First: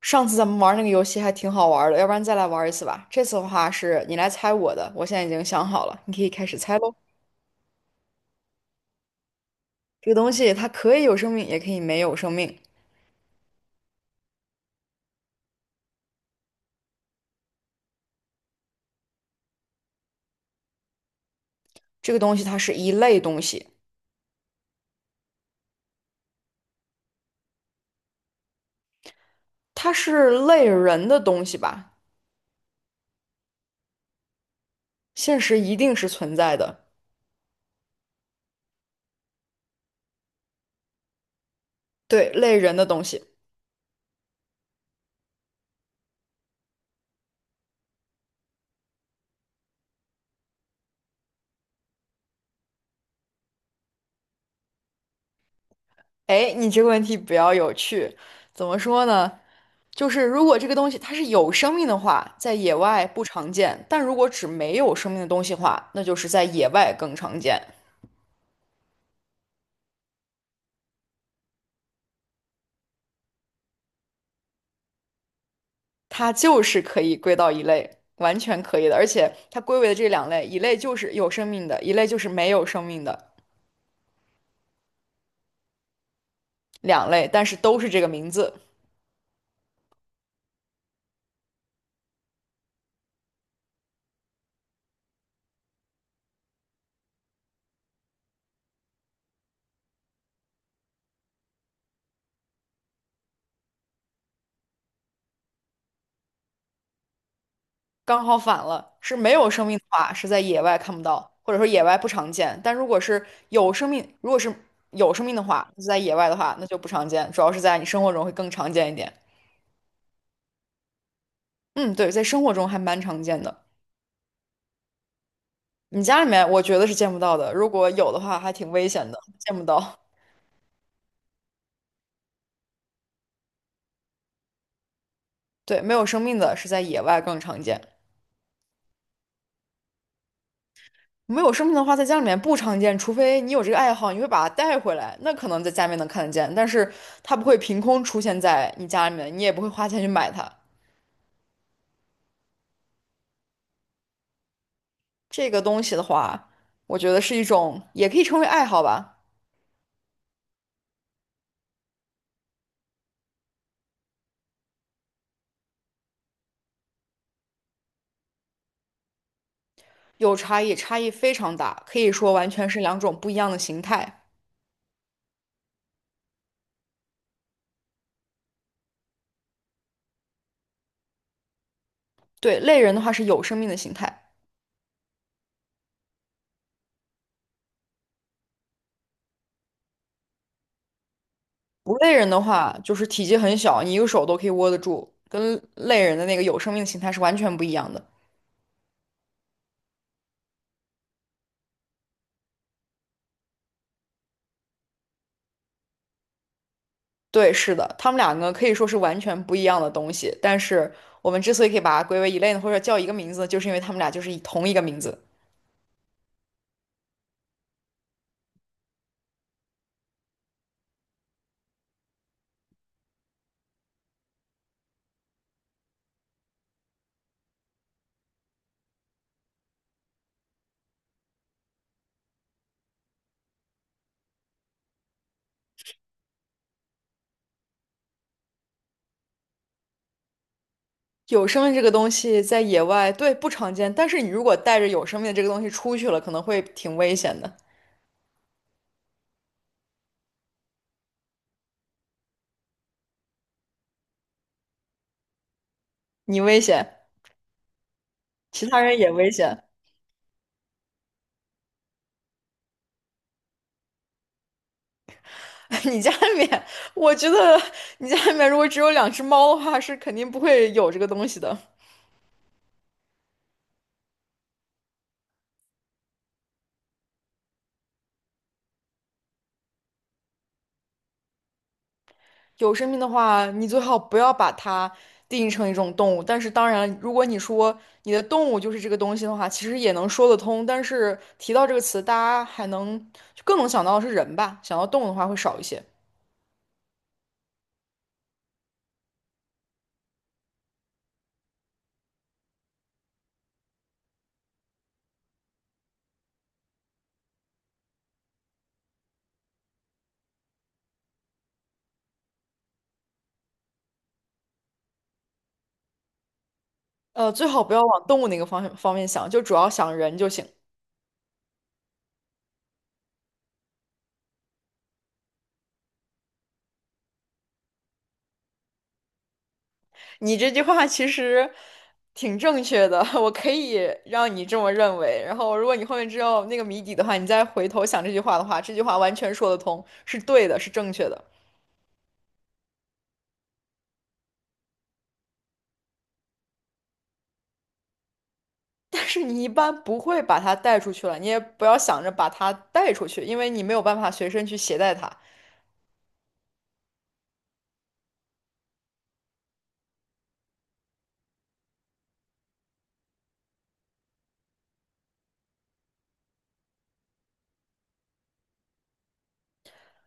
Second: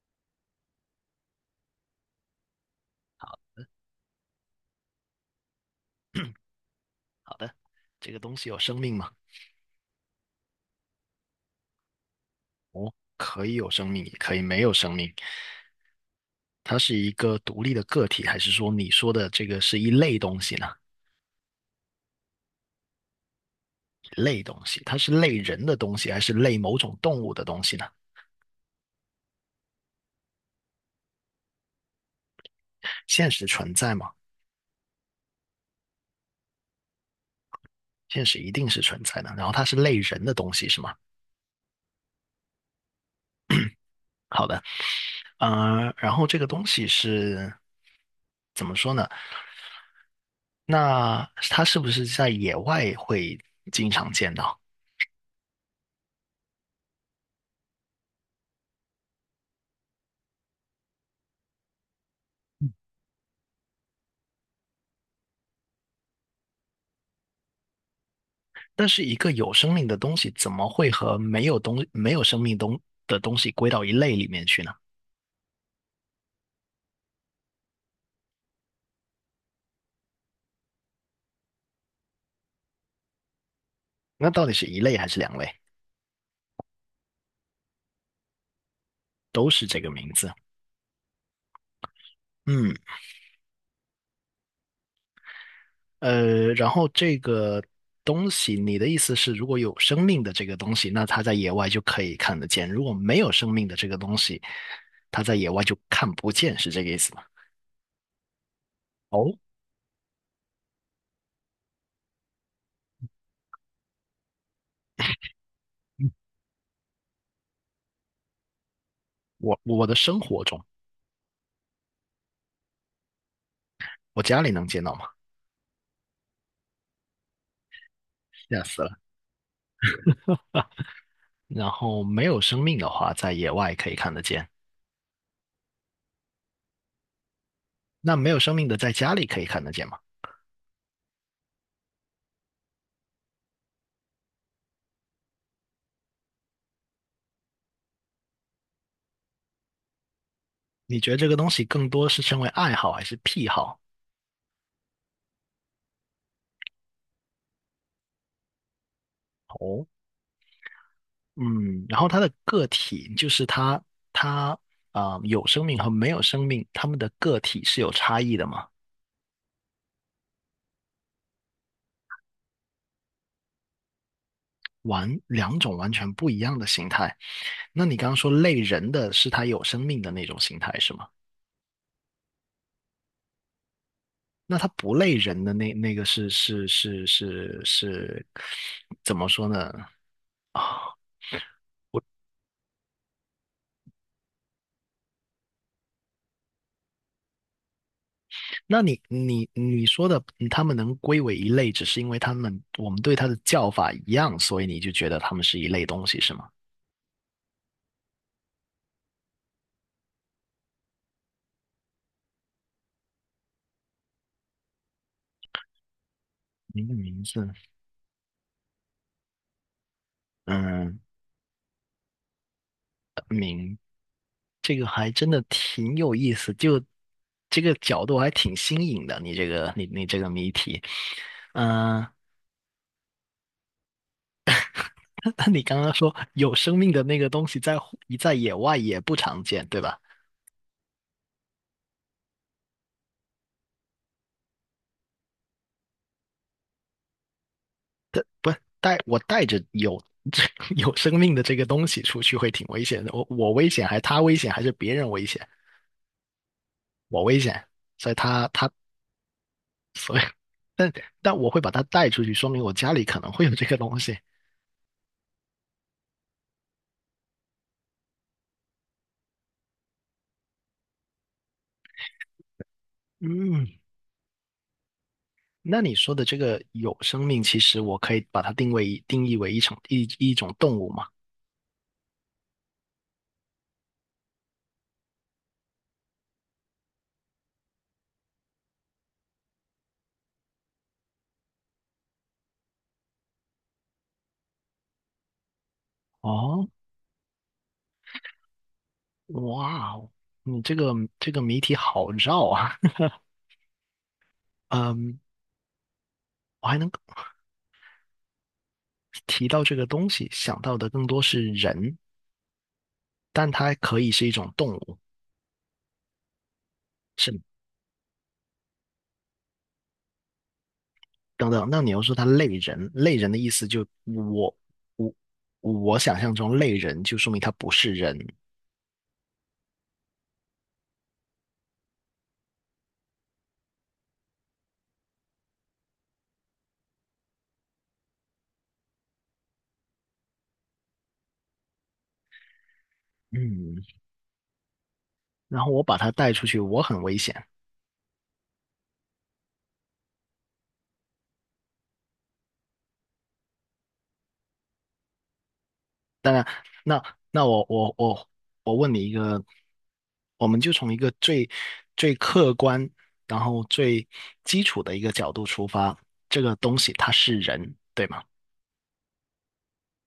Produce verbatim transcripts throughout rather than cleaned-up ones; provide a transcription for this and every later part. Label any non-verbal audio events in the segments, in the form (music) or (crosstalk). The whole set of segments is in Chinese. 上次咱们玩那个游戏还挺好玩的，要不然再来玩一次吧。这次的话是你来猜我的，我现在已经想好了，你可以开始猜喽。好的，这个东西有生命吗？这个东西它可以有生命，也可以没有生命。哦，可以有生命，也可以没有生命。它是一个独立的个体，还是说你说的这个是一类东西呢？这个东西它是一类东西，一类东西，它是类人的东西，还是类某种动物的东西呢？它是类人的东西吧？现实存在吗？现实一定是存在的，现实一定是存在的。然后它是类人的东西，是吗？对，类人的东西。好的，呃，然后这个东西是怎么说呢？那它是不是在野外会经常见到？哎，你这个问题比较有趣，怎么说呢？就是如果这个东西它是有生命的话，在野外不常见；但如果指没有生命的东西的话，那就是在野外更常见。但是一个有生命的东西怎么会和没有东没有生命东的东西归到一类里面去呢？它就是可以归到一类，完全可以的。而且它归为的这两类，一类就是有生命的，一类就是没有生命的，那到底是一类还是两类？两类，但是都是这个名字，都是这个名字。嗯，呃，然后这个东西，你的意思是，如果有生命的这个东西，那它在野外就可以看得见；如果没有生命的这个东西，它在野外就看不见，是这个意思吗？刚好反了。是没哦，有生命的话，是在野外看不到，或者说野外不常见；但如果是有生命，如果是有生命的话，是在嗯野外的话，那就不常见，主要是在你生活中会更常见一点。我我的生活中，嗯，对，在生活中还蛮常见的。我家里能见到吗？你家里面我觉得是见不到的，如果有的话还吓挺死危了。险的，见不到。然后没有生命的话，在野外可以看得见。对，没有生命的是在野外更常见。那没有生命的在家里可以看得见吗？没有生命的话，在家里面不常见，除非你有这个爱好，你会把它带回来，那可能在家里面能看得见，但是它不会凭空出现在你家里面，你也不会花钱去买它。你觉得这个东西更多是称为爱好还是癖好？这个东西的话，我觉得是一种，也可以称为爱好吧，哦，嗯，然后它的个体就是它，它啊、呃有生命和没有生命，它们的个体是有差异的嘛？有差异，差异非常大，可以说完全是两种不一样的形态。完，两种完全不一样的形态。那你刚刚说类人的是它有生命的那种形态是吗？对，类人的话是有生命的形态，那它不类人的那那个是是是是是怎么说呢？啊，不类人的话就是体积很小，你一个手都可以握得住，跟类人的那个有生命的形态是完全不一样的。那你你你说的，嗯他们能归为一类，只是因为他们我们对它的叫法一样，所以你就觉得它们是一类东西，是吗？对，是的，他们两个可以说是完全不一样的东西，但是我们之所以可以把它归为一类呢，或者叫一个名字呢就是因为他们俩就是以同一个名字。名的名字，嗯，这个还真的挺有意思，就这个角度还挺新颖的。你这个你你这个谜题，嗯，(laughs) 那你刚刚说有生命的那个东西在户在野外也不常见，对吧？有生命这个东西在野外，对，不常见，但是你如果带着有生命的这个东西出去了，可能会挺危险的，不是带我带着有 (laughs) 有生命的这个东西出去会挺危险的，我我危险还是他危险还是别人危险？你危险，我危险，所以他其他他人也危险。所以，(laughs) 但但我会把它带出去，说明我家里可能会有这个东西。(laughs) 你家里面，我觉得你家里面如果只有两只猫的话，是肯定不会有这个东西的。嗯，那你说的这个有生命，其实我可以把它定位定义为一种一一种动物嘛？有生命的话，你最好不要把它定义成一种动物。但是，当然，如果你说你的动物就是这个东西的话，其实也能说得通。但是提到这个词，大家还能就更能想到的是人吧，想到动物的话会少一些。哦，哇哦，你这个这个谜题好绕啊。(laughs) 嗯，我还能提到这个东西，想到的更多是人，但它可以是一种动物，是呃，吗？最好不要往动物那个方向方面想，就主要想人就行。等等，那你又说他类人，类人的意思就我我我想象中类人就说明他不是人，你这句话其实挺正确的，(laughs) 我可以让你这么认为。然后，如果你后面知道那个谜底的话，你再回头想这句话的话，这句话完全说得通，是对的，是正确的。嗯，然后我把他带出去，我很危险。但是你一般不会把它带出去了，你也不要想着把它带出去，因为你没有办法随身去携带它。那那我我我我问你一个，我们就从一个最最客观，然后最基础的一个角度出发，这个东西它是人，对吗？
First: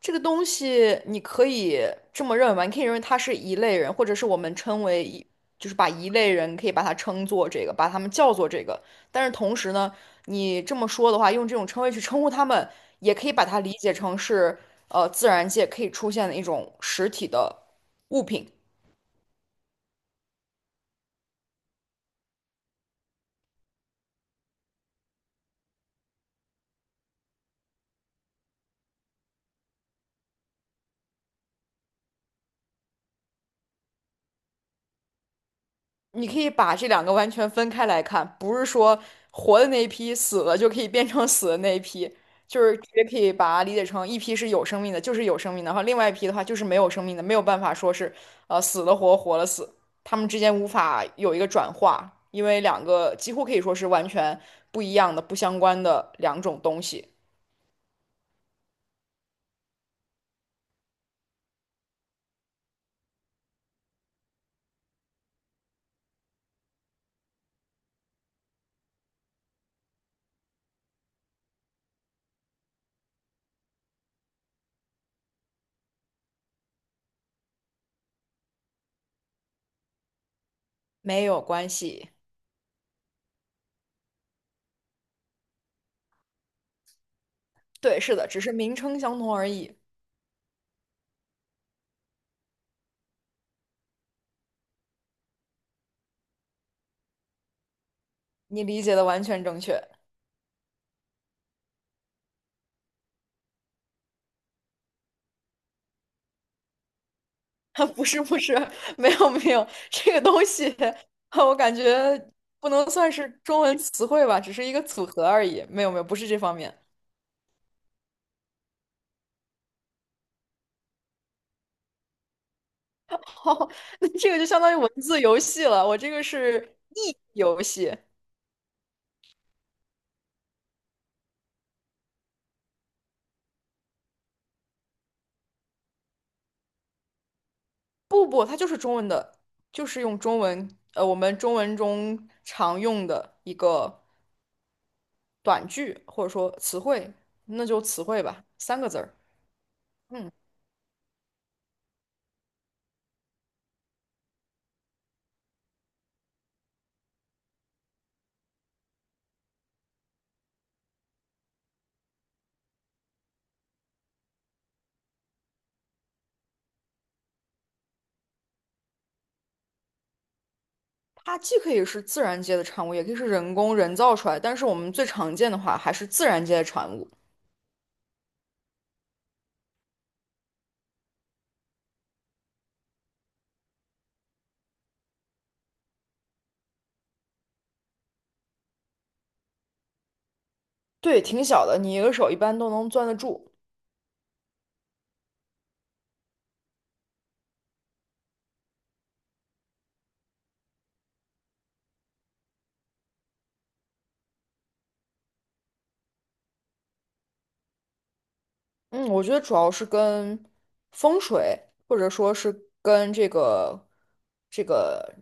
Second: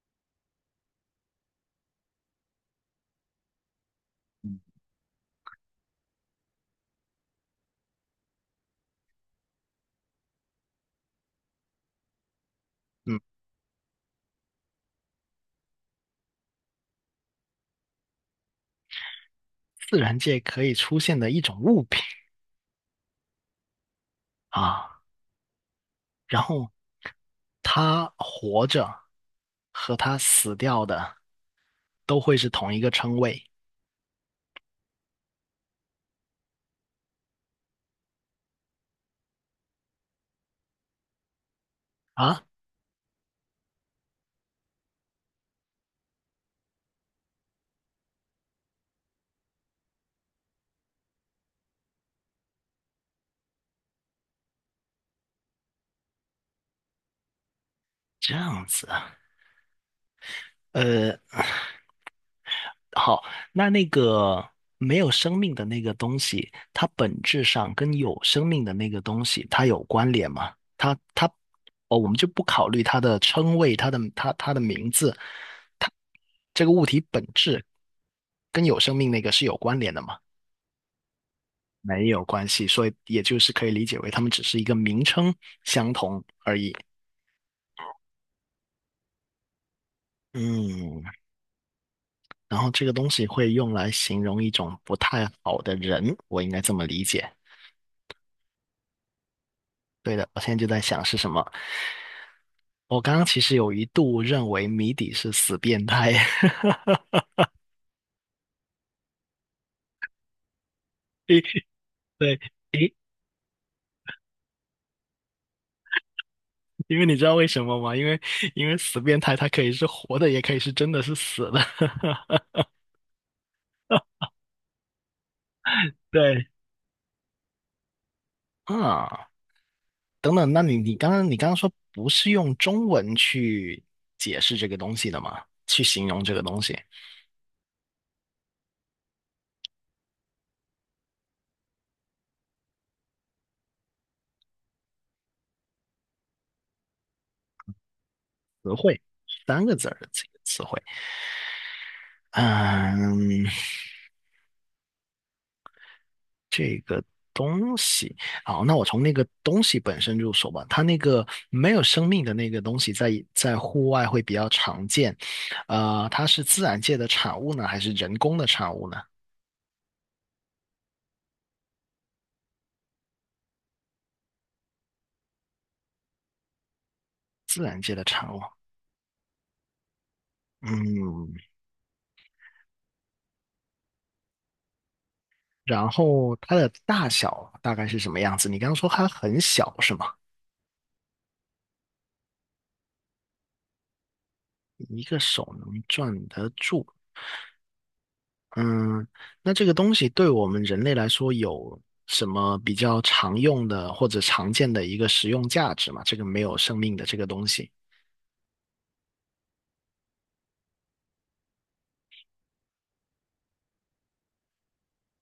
这个东西你可以这么认为吧，你可以认为它是一类人，或者是我们称为一，就是把一类人可以把它称作这个，把他们叫做这个。但是同时呢，你这么说的话，用这种称谓去称呼他们，也嗯，可以把它理解成是呃自然界可以出现的一种实体的物品。自然界可以出现的一种物品啊，然后它活着和它死掉的。都会是同一个称谓你可以把这两个完全分开来看，不是说活的那一批死了就可以变成死的那一批，啊？就是直接可以把它理解成一批是有生命的，就是有生命的，然后另外一批的话就是没有生命的，没有办法说是呃死了活，活了死，他们之间无法有一个转化，因为两个几乎可以说是完全不一样的、不相关的两种东西，这样子啊，呃，好，那那个没有生命的那个东西，它本质上跟有生命的那个东西，它有关联吗？它它哦，我们就不考虑它的称谓，它的它它的名字，它这个物体本质跟有生命那个是有关联的吗？没有关没系。有关系，所以也就是可以理解为它们只是一个名称相同而已。对，是的，只是名称相同而已。嗯，然后这个东西会用来形容一种不太好的人，我应该这么理解。你理解的完全正确。对的，我现在就在想是什么。我刚刚其实有一度认为谜底是死变态，(laughs) 不是不是，没有没有，这个东西 (laughs) (laughs) 诶我感觉对，不能诶，算是中文词汇吧，只是一个组合而已。没有没有，不是这方面。因为你知道为什么吗？因为因为死变态它可以是活的，也可以是真的是死的。(laughs) (laughs) 哦，那这个就相当于文字游戏了，我这个对，是译游戏。啊，等等，那你你刚刚你刚刚说不是用中文去解释这个东西的吗？去形容这个东西，不不，它就是中文的，就是用中文，呃，我们中文中常用的一个短句或者说词汇，那就词汇吧，词三个字汇儿。三个字儿的这嗯。个词汇。嗯，这个东西，好，那我从那个东西本身入手吧。它那个没有生命的那个东西在，在户外会比较常见。呃，它是自然界的产物呢，还是人工的产物呢？它既可以是自然界的产物，也可以是人工人造出来，但是我们最常见的话还是自然界的产物。自然界的产物。嗯，然后它的大小大概是什么样子？你刚刚说它很小是吗？对，挺小的，你一个手一般都能攥得住。一个手能攥得住。嗯，那这个东西对我们人类来说有什么比较常用的或者常见的一个实用价值吗？这个没有生命的这个东西，嗯，我觉得主要是跟风水，或者说是跟这个、这个、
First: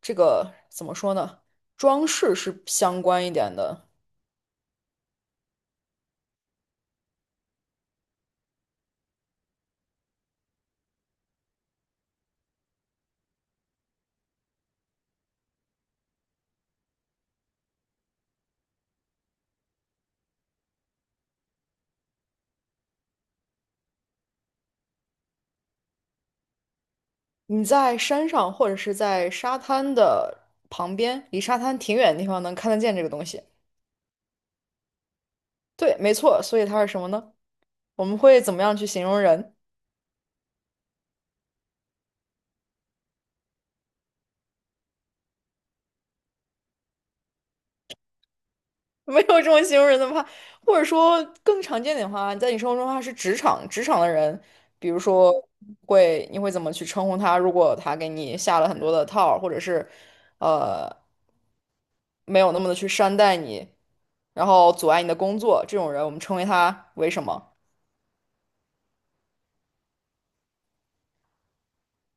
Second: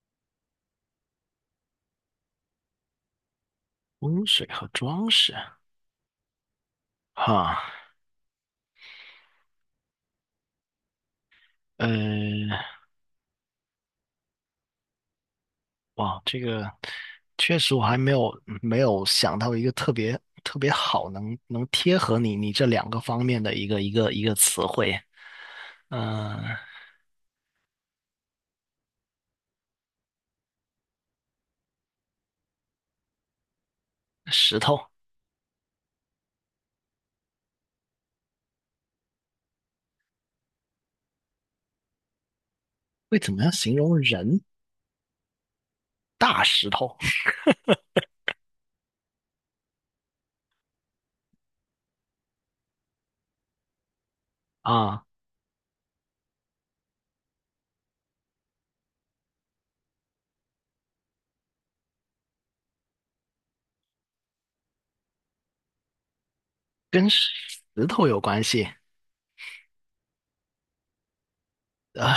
这个怎么说呢，装饰是相关一点的。温水和装饰，哈，呃，哇，这个确实我还没有没有想到一个特别特别好能能贴合你你这两个方面的一个一个一个词汇，嗯、你在山上或者是在沙滩的旁边，离沙滩挺远的地方能看得见这个东西。石头对，没错，所以它是什么呢？我们会怎么样去形容人？会怎么样形容人？大石头 (laughs) 没有这么形容人的话，或者说更常见点的话，在你生活中的话是职场职场的人，比如啊，说会你会怎么去称呼他？如果他给你下了很多的套儿或者是呃没有那么的去善待你，然后阻碍你的工作，这种人我们称为他跟为什石么？头有关系。啊，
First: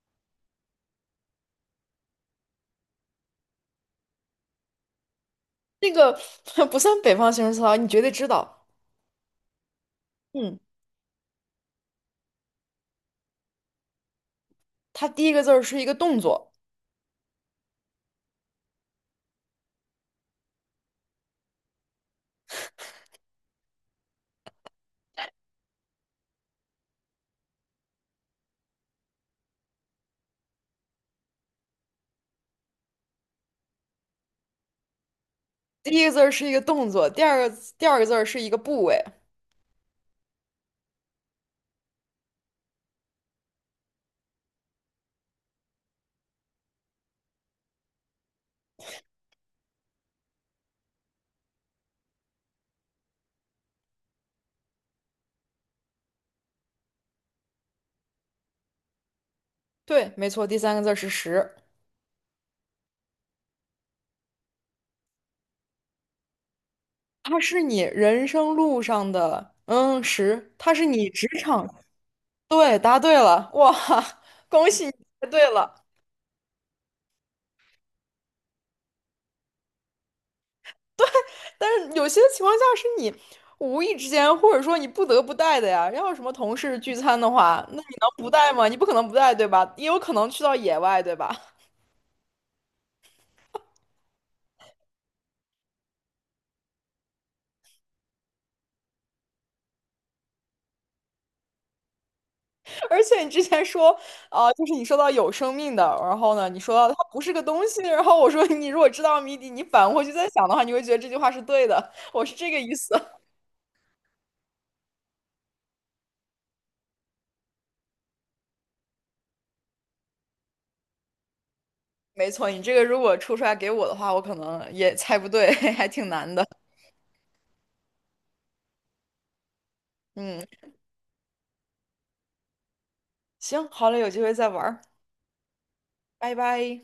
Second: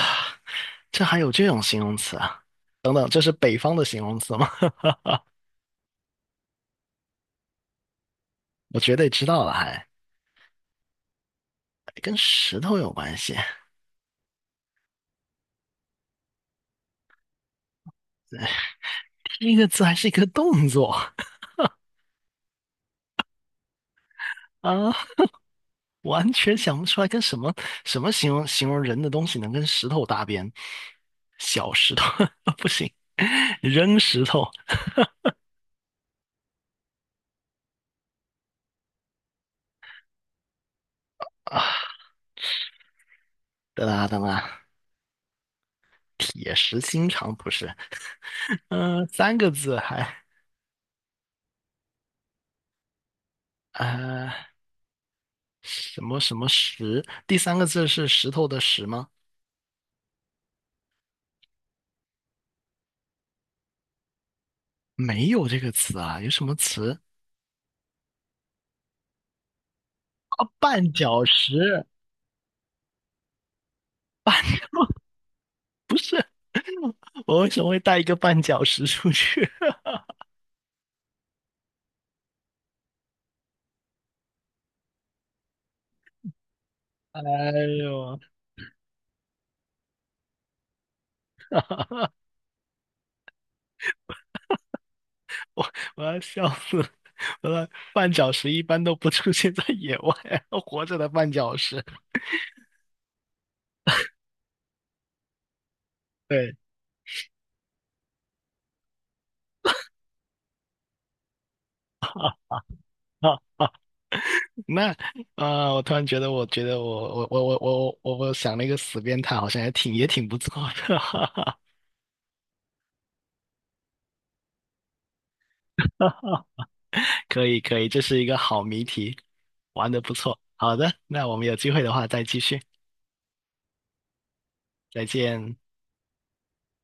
这还有这种形容词啊？等等，这是北方的形容词吗？(laughs) 那个 (laughs) 不算北方形容词啊，你绝对知道。我绝对知道了还，还嗯，跟石头有关系。他第一个字儿是一个动作，第一个字还是一个动作 (laughs) 啊，完全想不出来跟什么什么形容形容人的东西能跟石头搭边。小石头 (laughs) 不行，扔石头第一个字儿是一个动作，第二个第二个字儿是一个部位，啊！等啊等啊，铁石心肠不是？(laughs) 嗯、三个字还啊什么什么石？第三个字是石头的石吗？对，没错，第三个字儿是时。没有这个词啊，有什么词它是你人生路上的嗯啊？十，它是绊你脚职场。石，对，答对了，哇，(laughs) 恭喜你答对了。我为什么会带一个绊脚石出去？(laughs) 但是有些情况下是你无意之间，或者说你不得不带的呀。要是什么同事聚餐哎的话，那你能呦，不带吗？你不可能不带，对吧？也有可能去到野外，对吧？我要笑死了我的绊脚石一般都不出现在野外，(laughs) 活着的绊脚石。(laughs) 而且你之前说啊、就是你说到有生命的，然后呢，对，你说到它不是个东西，然后我说你如果知道谜底，你反过去再想的话，你会觉得这句话是对的。我是这个意思。好，那啊、呃我突然觉得，我觉得我我我我我我我想了一个死变态，好像也挺也挺不错的，没错，你这个如果出出来给我的话，我可能也猜不对，(laughs) 还挺难 (laughs) 的。可以可以，这是一个好谜题，玩的不错。嗯，好的，那我们有机会的话再继续，行，好嘞，有机会再玩儿再见。拜拜。